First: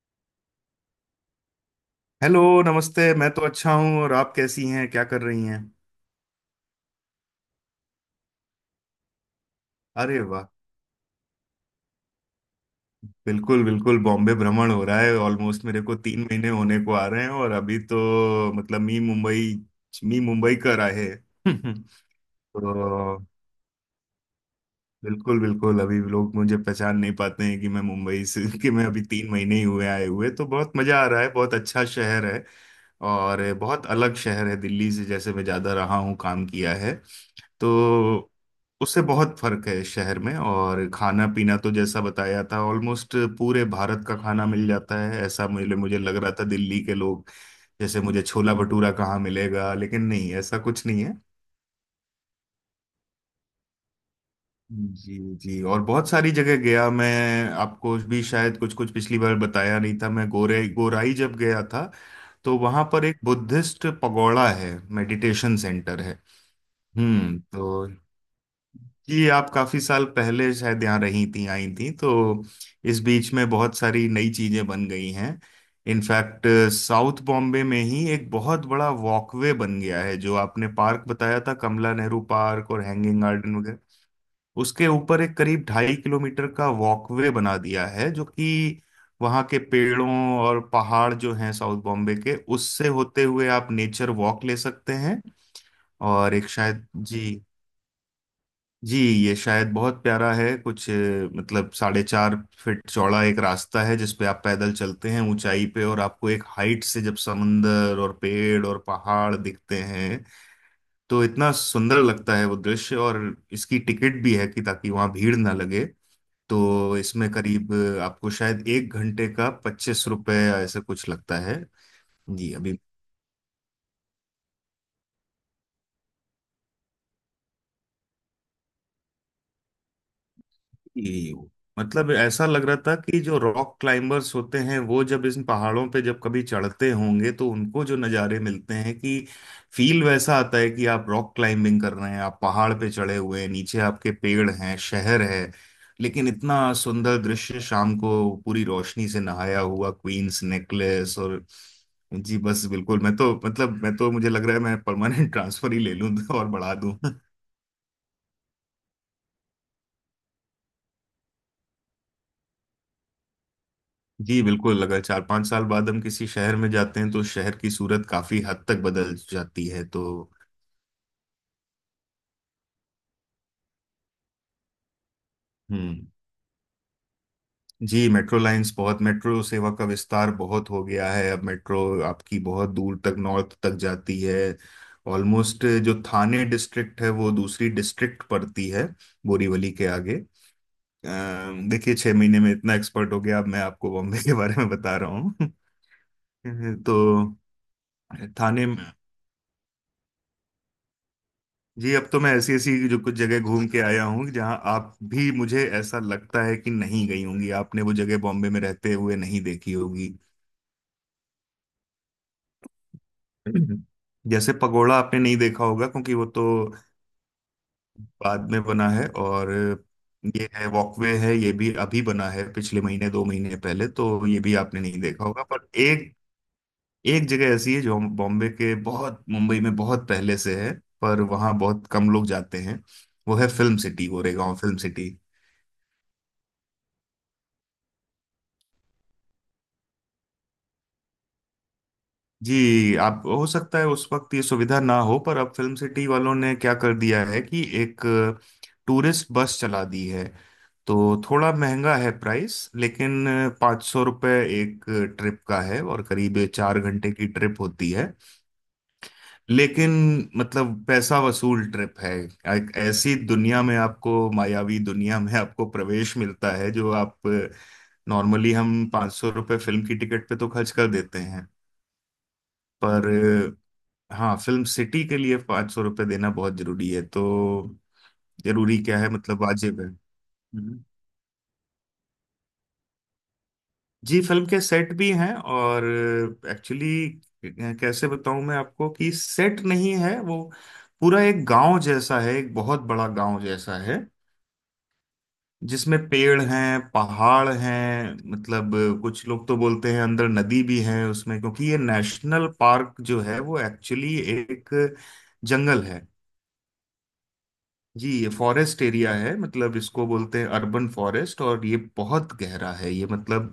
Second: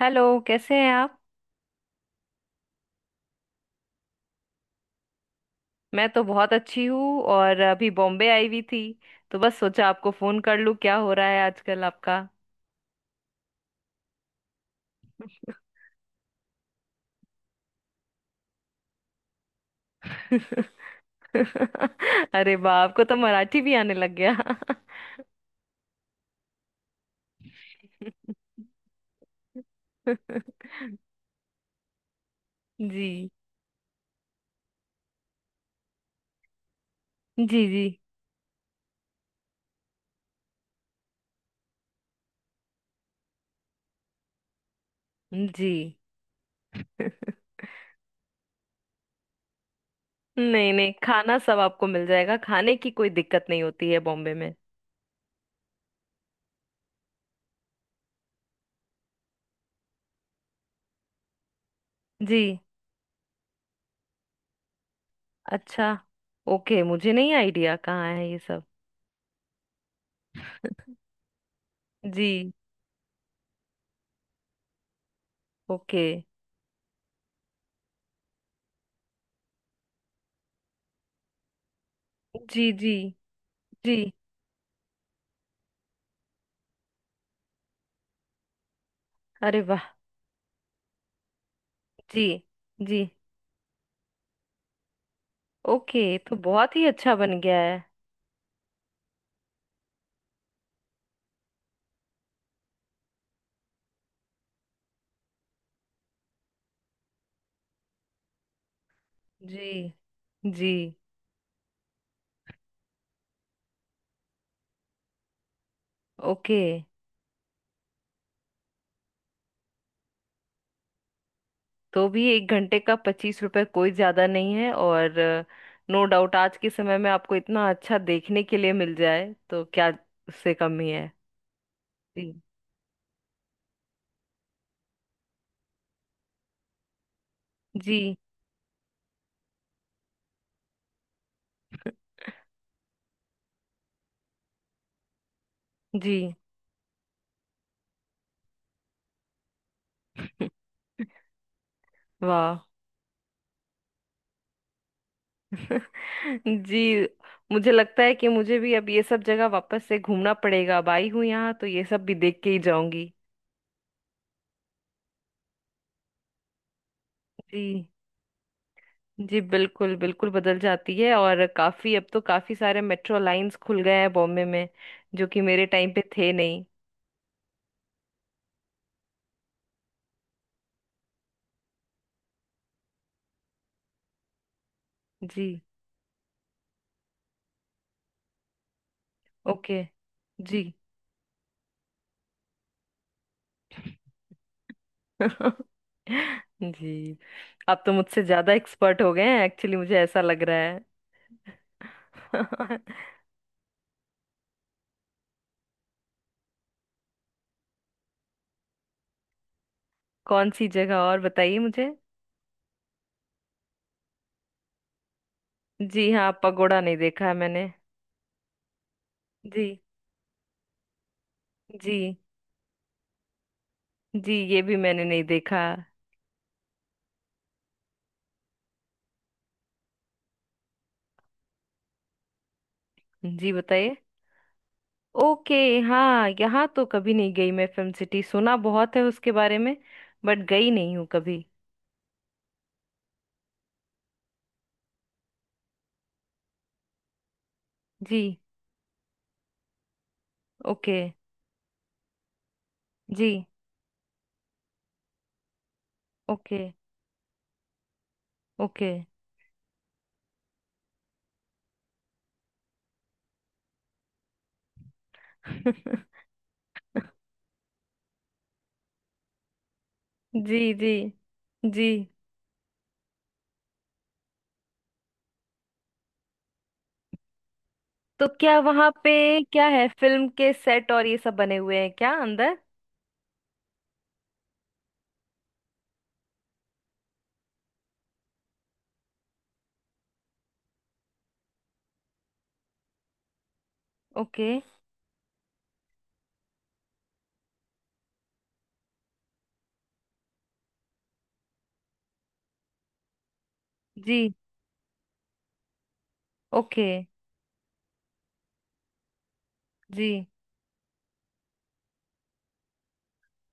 Hello, कैसे हैं आप। हेलो नमस्ते। मैं तो अच्छा हूँ। और आप कैसी हैं? क्या कर रही हैं? मैं तो बहुत अच्छी हूँ, और अभी बॉम्बे आई हुई थी। तो बस सोचा आपको अरे फोन वाह। कर लूँ, क्या हो रहा है आजकल आपका। बिल्कुल बिल्कुल, बॉम्बे भ्रमण हो रहा है। ऑलमोस्ट मेरे को 3 महीने होने को आ रहे हैं और अभी तो मतलब मी मुंबई मी मुंबई कर आए हैं। अरे वाह, आपको तो तो मराठी भी आने लग गया। बिल्कुल बिल्कुल, अभी लोग मुझे पहचान नहीं पाते हैं कि मैं मुंबई से कि मैं अभी 3 महीने ही हुए आए हुए। तो बहुत मजा आ रहा है, बहुत अच्छा शहर है। जी और बहुत अलग शहर है दिल्ली से, जैसे मैं ज्यादा रहा हूँ, काम किया है। जी। जी तो उससे बहुत फर्क है शहर में। और खाना पीना तो जैसा बताया था, ऑलमोस्ट पूरे भारत का खाना मिल जाता है। ऐसा जी। मुझे मुझे लग रहा था दिल्ली के लोग, जैसे मुझे छोला भटूरा कहाँ मिलेगा, लेकिन नहीं, ऐसा नहीं कुछ नहीं, नहीं है। खाना सब आपको मिल जाएगा, खाने की कोई दिक्कत नहीं होती है बॉम्बे में। जी जी, और बहुत सारी जगह गया मैं। आपको भी शायद कुछ कुछ पिछली बार बताया नहीं था, मैं गोरे गोराई जब गया था जी। तो वहां पर एक बुद्धिस्ट पगोड़ा है, मेडिटेशन अच्छा, सेंटर है। ओके, मुझे नहीं हम्म, आइडिया तो कहाँ है ये सब। ये आप काफी साल पहले शायद यहाँ रही थी, आई थी, तो जी। इस बीच में बहुत सारी नई चीजें बन गई हैं। ओके। इनफैक्ट साउथ बॉम्बे में ही एक बहुत बड़ा वॉकवे बन गया है, जो आपने पार्क बताया था कमला नेहरू जी पार्क और जी। हैंगिंग गार्डन वगैरह, जी। उसके ऊपर एक करीब 2.5 किलोमीटर का वॉकवे बना दिया है। जो कि वहाँ के अरे वाह। पेड़ों और पहाड़ जो हैं साउथ बॉम्बे जी के, उससे जी। होते हुए आप नेचर वॉक ले सकते हैं। ओके, और तो एक बहुत ही शायद अच्छा बन जी गया है। जी, ये शायद बहुत प्यारा है कुछ मतलब 4.5 फीट चौड़ा एक रास्ता है जिसपे आप पैदल चलते हैं ऊंचाई पे, और आपको एक हाइट से जब समंदर और पेड़ और पहाड़ जी। दिखते हैं जी। तो इतना सुंदर लगता है वो दृश्य। और इसकी टिकट भी है कि ताकि वहां भीड़ ना लगे। ओके। तो इसमें करीब आपको शायद 1 घंटे का 25 रुपए ऐसा कुछ लगता है। तो भी एक जी घंटे अभी का 25 रुपए कोई ज्यादा नहीं है, और नो डाउट आज के समय में आपको इतना अच्छा देखने के लिए मिल जाए तो क्या, उससे कम ही है। कि मतलब जी। ऐसा लग रहा था कि जो रॉक क्लाइंबर्स होते हैं वो जब इन पहाड़ों पे जब कभी चढ़ते होंगे तो उनको जो जी। नज़ारे मिलते हैं कि, फील वैसा आता है कि आप रॉक क्लाइंबिंग कर रहे हैं, आप पहाड़ पे चढ़े हुए हैं, नीचे आपके पेड़ हैं, शहर है। जी। लेकिन इतना सुंदर दृश्य शाम को पूरी रोशनी से नहाया हुआ क्वींस नेकलेस और जी, वाह। बस बिल्कुल। मैं तो मतलब मैं तो मुझे लग रहा है मैं परमानेंट ट्रांसफर ही ले लूं और बढ़ा दूं। जी। मुझे लगता है कि मुझे भी अब ये सब जगह वापस से घूमना पड़ेगा। अब आई हूँ यहाँ तो ये सब भी देख के ही जाऊंगी। जी बिल्कुल, अगर 4-5 साल बाद हम किसी शहर में जाते हैं तो शहर की जी। सूरत काफी हद तक बदल जी जाती है। बिल्कुल तो बिल्कुल बदल जाती है, और काफी, अब तो काफी सारे मेट्रो लाइंस खुल गए हैं बॉम्बे में, जो कि मेरे टाइम पे हम्म। थे नहीं। जी मेट्रो लाइंस बहुत, मेट्रो सेवा का विस्तार बहुत हो गया है। अब मेट्रो आपकी बहुत दूर तक नॉर्थ तक जाती है। जी। ऑलमोस्ट जो थाने डिस्ट्रिक्ट है वो दूसरी डिस्ट्रिक्ट पड़ती है, बोरीवली ओके। के आगे। जी। देखिए 6 महीने में इतना एक्सपर्ट हो गया, अब मैं आपको बॉम्बे के बारे में बता रहा हूँ। जी, तो आप तो मुझसे ज्यादा थाने। एक्सपर्ट हो गए हैं, एक्चुअली मुझे ऐसा लग रहा जी अब तो मैं ऐसी ऐसी है। जो कुछ जगह घूम के आया हूँ जहाँ आप भी, मुझे ऐसा लगता है कि नहीं गई होंगी, आपने वो जगह बॉम्बे में रहते हुए नहीं देखी होगी। कौन सी जगह और बताइए मुझे। हम्म। जैसे पगोड़ा आपने नहीं देखा होगा जी क्योंकि वो हाँ, तो पगोड़ा नहीं देखा है मैंने। बाद में बना है। और जी। ये है वॉकवे है, ये भी जी, अभी बना है, पिछले महीने 2 महीने पहले, तो जी ये भी ये भी आपने नहीं मैंने नहीं देखा होगा। देखा। पर एक एक जगह ऐसी है जो बॉम्बे के बहुत मुंबई में बहुत पहले से है, पर वहाँ बहुत कम लोग जाते हैं। वो है जी फिल्म बताइए। City, Goregaon film city. Okay. हाँ, यहाँ तो कभी नहीं गई मैं। फिल्म सिटी सुना बहुत है उसके बारे में, बट गई नहीं हूँ कभी। जी आप, हो सकता है उस वक्त ये सुविधा ना हो, पर अब फिल्म सिटी वालों ने क्या कर दिया है कि एक जी। टूरिस्ट बस चला दी है। तो ओके। थोड़ा महंगा है प्राइस, लेकिन जी। 500 रुपये एक ट्रिप का है और करीब ओके 4 घंटे की ट्रिप होती है। ओके। लेकिन मतलब पैसा वसूल ट्रिप है। एक ऐसी दुनिया में, आपको मायावी दुनिया में आपको प्रवेश मिलता है जो आप, नॉर्मली हम 500 रुपये फिल्म की टिकट पे तो जी खर्च कर जी। देते हैं। जी। पर हाँ फिल्म सिटी के लिए 500 रुपये देना बहुत जरूरी है। तो तो क्या जरूरी वहाँ क्या है, पे मतलब क्या वाजिब है, है। फिल्म के हम्म। सेट और ये सब बने हुए हैं क्या अंदर। जी फिल्म के सेट भी हैं, और एक्चुअली कैसे बताऊं मैं आपको, कि सेट नहीं है वो, पूरा एक गांव जैसा है, एक बहुत बड़ा गांव जैसा है। ओके। जिसमें पेड़ हैं, पहाड़ हैं, मतलब कुछ लोग तो बोलते हैं अंदर नदी भी है उसमें। क्योंकि ये नेशनल पार्क जो है वो एक्चुअली जी। एक जंगल है। ओके। जी ये फॉरेस्ट एरिया है, मतलब इसको जी। बोलते हैं अर्बन फॉरेस्ट। और ये बहुत गहरा है ये, मतलब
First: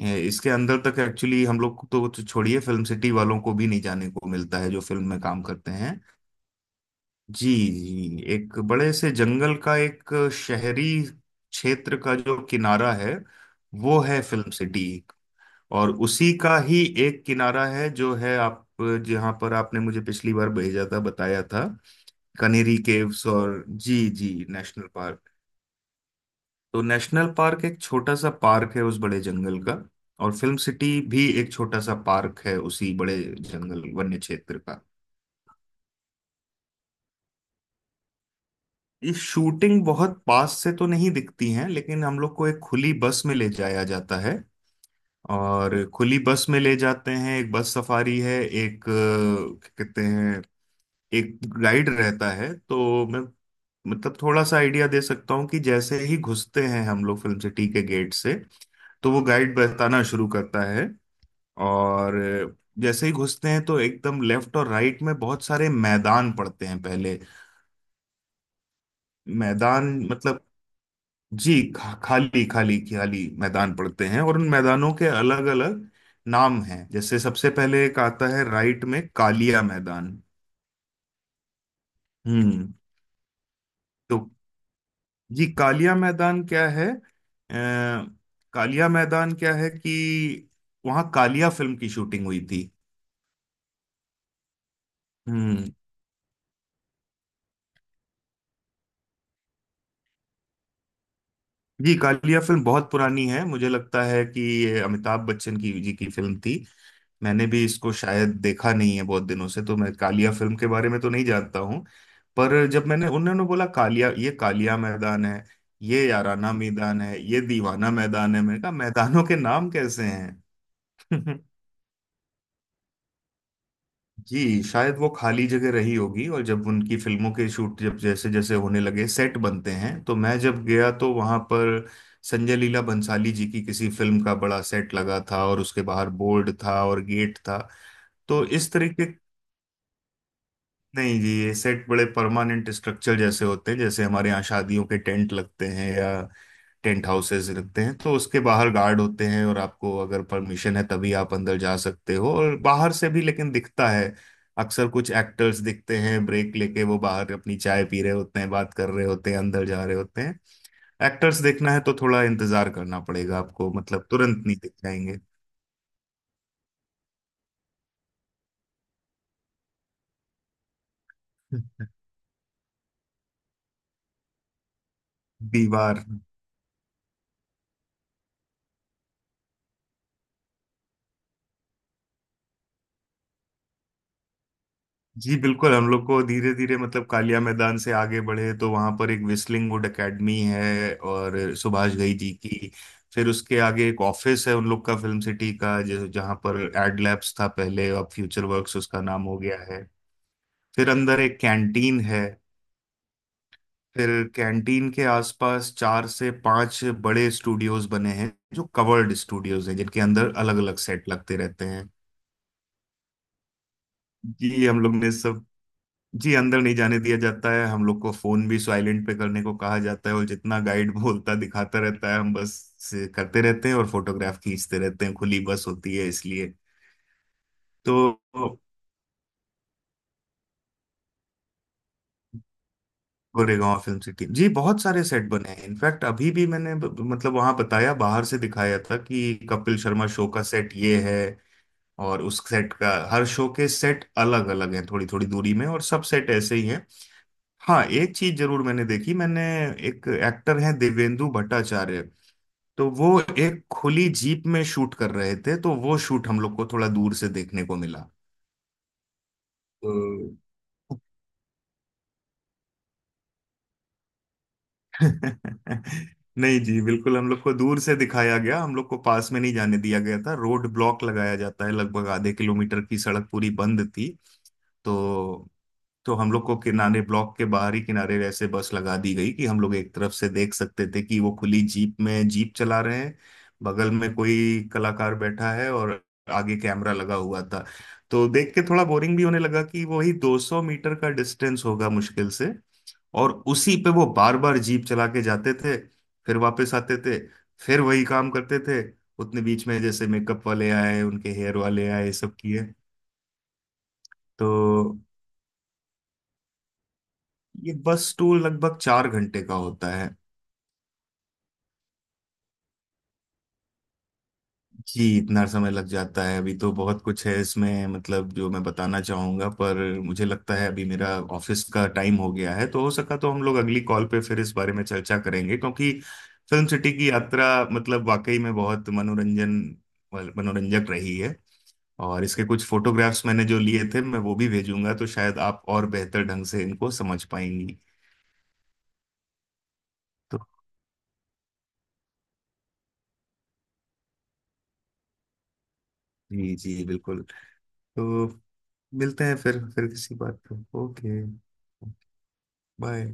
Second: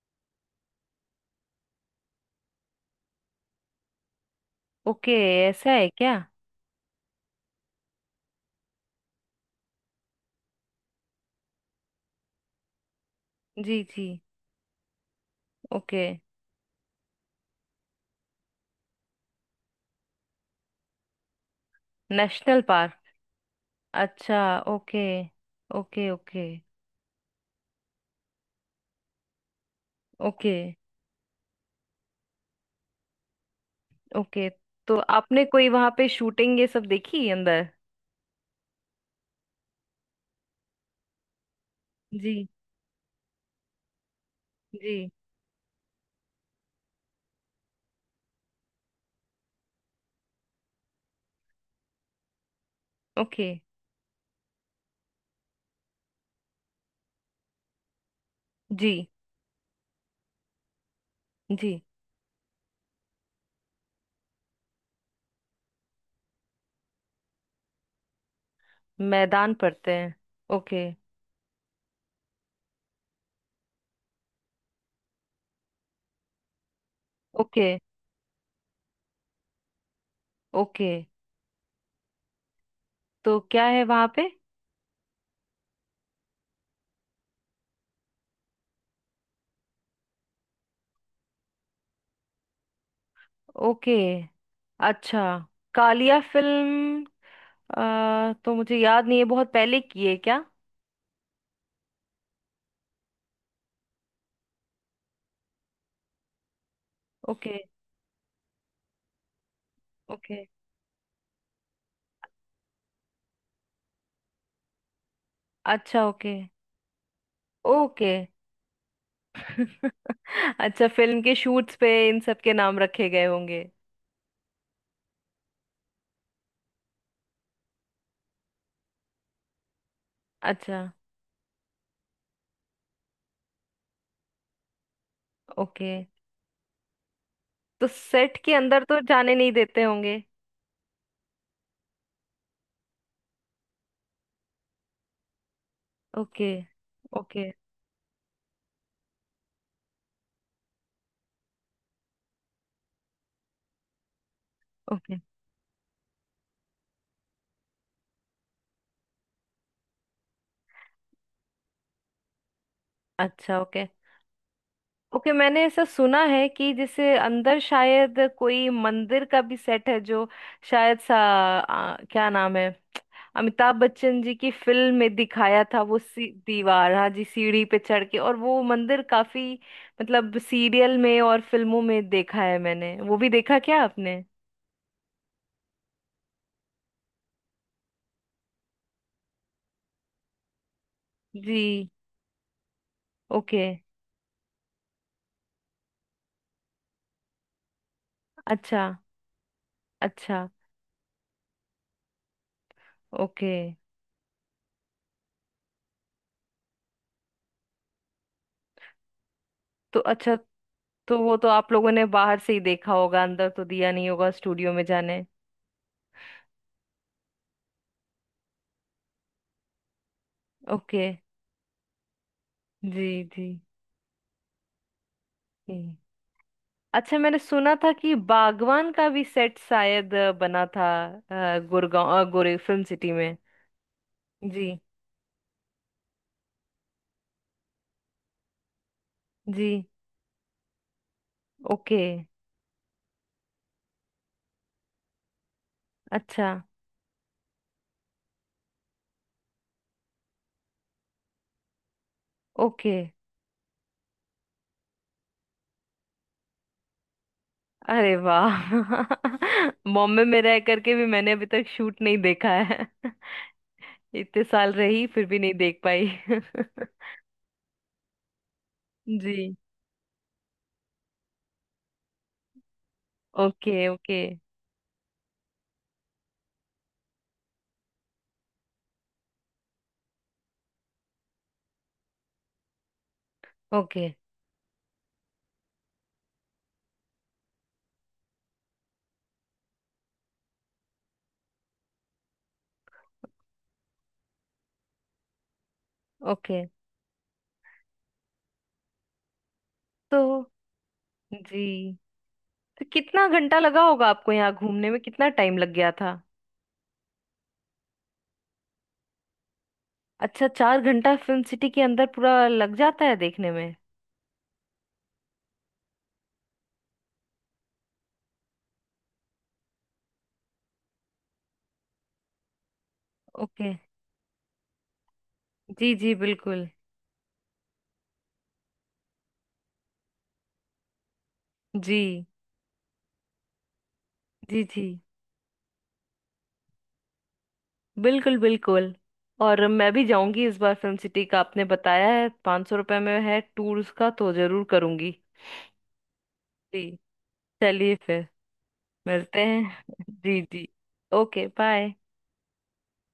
इसके अंदर तक एक्चुअली हम लोग को तो छोड़िए, फिल्म सिटी वालों को भी नहीं जाने को मिलता है जो फिल्म ओके, में काम ऐसा करते है हैं। क्या। जी जी, एक बड़े से जंगल का एक शहरी क्षेत्र का जो किनारा है जी वो जी। है फिल्म सिटी। और ओके। उसी का ही एक किनारा है जो है आप, जहाँ पर आपने मुझे पिछली बार भेजा था बताया था, नेशनल कनेरी पार्क। केव्स और जी जी अच्छा national okay park. Okay. Okay. तो नेशनल पार्क एक छोटा सा पार्क है उस बड़े जंगल का, और ओके। फिल्म सिटी भी एक छोटा सा पार्क है उसी बड़े जंगल वन्य ओके, क्षेत्र का। तो आपने कोई वहां पे शूटिंग ये सब देखी अंदर। ये शूटिंग बहुत पास से तो नहीं दिखती हैं, लेकिन हम लोग को जी। एक खुली बस में ले जाया जाता है। जी। और खुली बस में ले जाते हैं, एक बस सफारी है, एक क्या कहते हैं, एक गाइड रहता है। तो मैं, ओके। मतलब थोड़ा सा आइडिया दे सकता हूँ कि जैसे ही घुसते हैं हम लोग फिल्म सिटी के गेट से, जी। तो वो गाइड बताना शुरू करता है। जी। और जैसे ही घुसते हैं तो एकदम लेफ्ट और राइट में बहुत सारे मैदान पड़ते हैं पहले। मैदान मैदान पड़ते हैं। मतलब, ओके। जी खाली खाली खाली मैदान पड़ते हैं, और उन मैदानों के अलग अलग नाम हैं। जैसे सबसे ओके। पहले एक आता है राइट में, कालिया मैदान। ओके, हम्म, तो क्या है वहां पे। तो जी कालिया मैदान क्या है, कालिया मैदान क्या है कि वहाँ कालिया फिल्म की शूटिंग हुई थी। ओके। अच्छा। हम्म। कालिया फिल्म। तो मुझे याद नहीं है, बहुत पहले की है क्या। जी कालिया फिल्म बहुत पुरानी है, मुझे लगता है कि ये अमिताभ बच्चन की जी की फिल्म थी। मैंने ओके। भी इसको शायद देखा नहीं है बहुत दिनों से, तो मैं कालिया ओके। फिल्म के बारे में तो नहीं जानता हूँ। पर जब मैंने, उन्होंने बोला कालिया, ये कालिया मैदान है, अच्छा ये ओके। याराना मैदान है, ये दीवाना ओके। मैदान है, मैंने कहा मैदानों के नाम कैसे हैं। अच्छा, फिल्म के शूट्स पे इन सब के नाम रखे गए होंगे। जी शायद वो खाली जगह रही होगी, और जब उनकी फिल्मों के शूट जब जैसे जैसे होने लगे, सेट बनते हैं। तो मैं जब अच्छा। गया तो वहां पर संजय लीला बंसाली जी की किसी फिल्म का बड़ा सेट लगा था, और उसके ओके, बाहर बोर्ड था और गेट था। तो सेट तो के इस अंदर तो तरीके, जाने नहीं देते होंगे। नहीं जी ये सेट बड़े परमानेंट स्ट्रक्चर जैसे होते हैं, जैसे हमारे यहाँ शादियों के टेंट लगते हैं या ओके। Tent houses okay. रखते हैं। तो उसके बाहर गार्ड होते हैं, और आपको अगर परमिशन है तभी आप अंदर जा सकते हो। और बाहर से भी लेकिन दिखता है अक्सर, कुछ ओके। एक्टर्स दिखते हैं ब्रेक लेके, वो बाहर अपनी चाय पी रहे होते हैं, बात कर रहे होते हैं, अंदर जा रहे होते हैं। एक्टर्स देखना है तो थोड़ा इंतजार करना पड़ेगा अच्छा आपको, ओके। मतलब तुरंत नहीं दिख जाएंगे। ओके, मैंने ऐसा सुना है कि जैसे अंदर शायद कोई मंदिर का भी सेट है, जो शायद क्या नाम है, अमिताभ बच्चन जी की फिल्म में दिखाया था वो दीवार। दीवार, हाँ जी, सीढ़ी पे चढ़ के, और वो मंदिर काफी, मतलब, सीरियल में और फिल्मों में देखा है मैंने। वो भी देखा क्या आपने। जी बिल्कुल, हम लोग को धीरे धीरे, मतलब कालिया मैदान से आगे बढ़े तो वहां पर एक विस्लिंग वुड एकेडमी है और जी। सुभाष घई जी की, फिर उसके ओके। आगे एक ऑफिस है उन लोग का फिल्म सिटी का, जो जहाँ पर एड लैब्स था पहले, अब फ्यूचर वर्क्स अच्छा। उसका नाम हो गया है। अच्छा फिर अंदर एक कैंटीन है। ओके। फिर कैंटीन के आसपास चार से पांच बड़े स्टूडियोज बने हैं, जो कवर्ड स्टूडियोज हैं, तो जिनके अंदर अच्छा, अलग अलग सेट तो वो लगते तो रहते आप हैं। लोगों ने बाहर से ही देखा होगा, अंदर तो दिया नहीं होगा जी स्टूडियो हम में लोग ने जाने। सब, जी अंदर नहीं जाने दिया जाता है हम लोग को। फोन भी साइलेंट पे करने को कहा जाता है, और जितना गाइड ओके। बोलता दिखाता रहता है हम बस से जी करते जी। रहते हैं, और फोटोग्राफ खींचते रहते हैं, खुली बस जी। होती है इसलिए। अच्छा, मैंने सुना था कि तो बागवान का भी सेट शायद बना था, गुड़गांव, गोरे फिल्म सिटी में। गोरेगांव फिल्म सिटी जी जी। बहुत सारे सेट बने हैं। इनफैक्ट अभी भी मैंने मतलब वहां बताया, बाहर से दिखाया था कि जी। कपिल शर्मा शो का सेट ये है। ओके। और उस सेट का हर शो के सेट अलग अलग हैं, थोड़ी थोड़ी दूरी में, और सब सेट अच्छा। ऐसे ही हैं। हाँ एक चीज जरूर मैंने देखी, मैंने, एक एक्टर हैं देवेंदु भट्टाचार्य, तो ओके। वो एक खुली जीप में शूट कर रहे थे, तो वो शूट हम लोग को थोड़ा दूर से देखने को मिला। अरे वाह। तो बॉम्बे में रह करके भी मैंने अभी तक शूट नहीं देखा है। इतने साल रही फिर भी नहीं देख पाई। नहीं जी बिल्कुल, हम लोग को दूर से दिखाया गया, हम लोग को पास में नहीं जी। जाने दिया गया था। रोड ब्लॉक लगाया जाता है, लगभग आधे किलोमीटर की सड़क पूरी ओके बंद थी। ओके। तो तो हम लोग को किनारे, ब्लॉक के बाहरी किनारे ऐसे बस लगा दी गई कि हम लोग एक तरफ से देख सकते थे, कि वो खुली जीप में जीप चला रहे हैं, बगल ओके। में कोई कलाकार बैठा है, और आगे कैमरा लगा हुआ था। तो देख के थोड़ा बोरिंग भी होने लगा कि वही 200 मीटर का डिस्टेंस होगा मुश्किल से, और उसी पे वो बार बार जीप चला के जाते थे, फिर ओके। वापस आते थे, फिर वही काम करते थे। उतने बीच में जैसे तो मेकअप वाले आए, उनके हेयर वाले जी, आए, सब किए। तो कितना घंटा लगा होगा आपको यहाँ घूमने तो में, कितना टाइम लग गया था। ये बस टूर लगभग 4 घंटे का होता है। अच्छा, चार घंटा फिल्म सिटी के अंदर पूरा लग जाता है देखने में। जी इतना समय लग जाता है, अभी तो बहुत कुछ है इसमें मतलब जो मैं बताना चाहूंगा, पर मुझे लगता है अभी मेरा ऑफिस का टाइम हो गया है। तो हो सका तो हम लोग ओके। अगली कॉल पे फिर इस बारे में चर्चा करेंगे, क्योंकि जी। जी बिल्कुल। फिल्म सिटी की यात्रा मतलब वाकई में बहुत मनोरंजन मनोरंजक रही है। जी। और इसके कुछ फोटोग्राफ्स मैंने जो लिए थे मैं वो भी जी जी भेजूंगा, तो शायद आप और बेहतर ढंग से इनको समझ पाएंगी। बिल्कुल बिल्कुल, और मैं भी तो जाऊंगी इस बार। फिल्म सिटी का आपने बताया है 500 रुपये में है टूर उसका, तो जरूर करूंगी। जी जी जी। बिल्कुल। चलिए फिर। तो मिलते हैं मिलते फिर हैं। फिर किसी बात जी पे जी। Okay, okay, bye. बाय।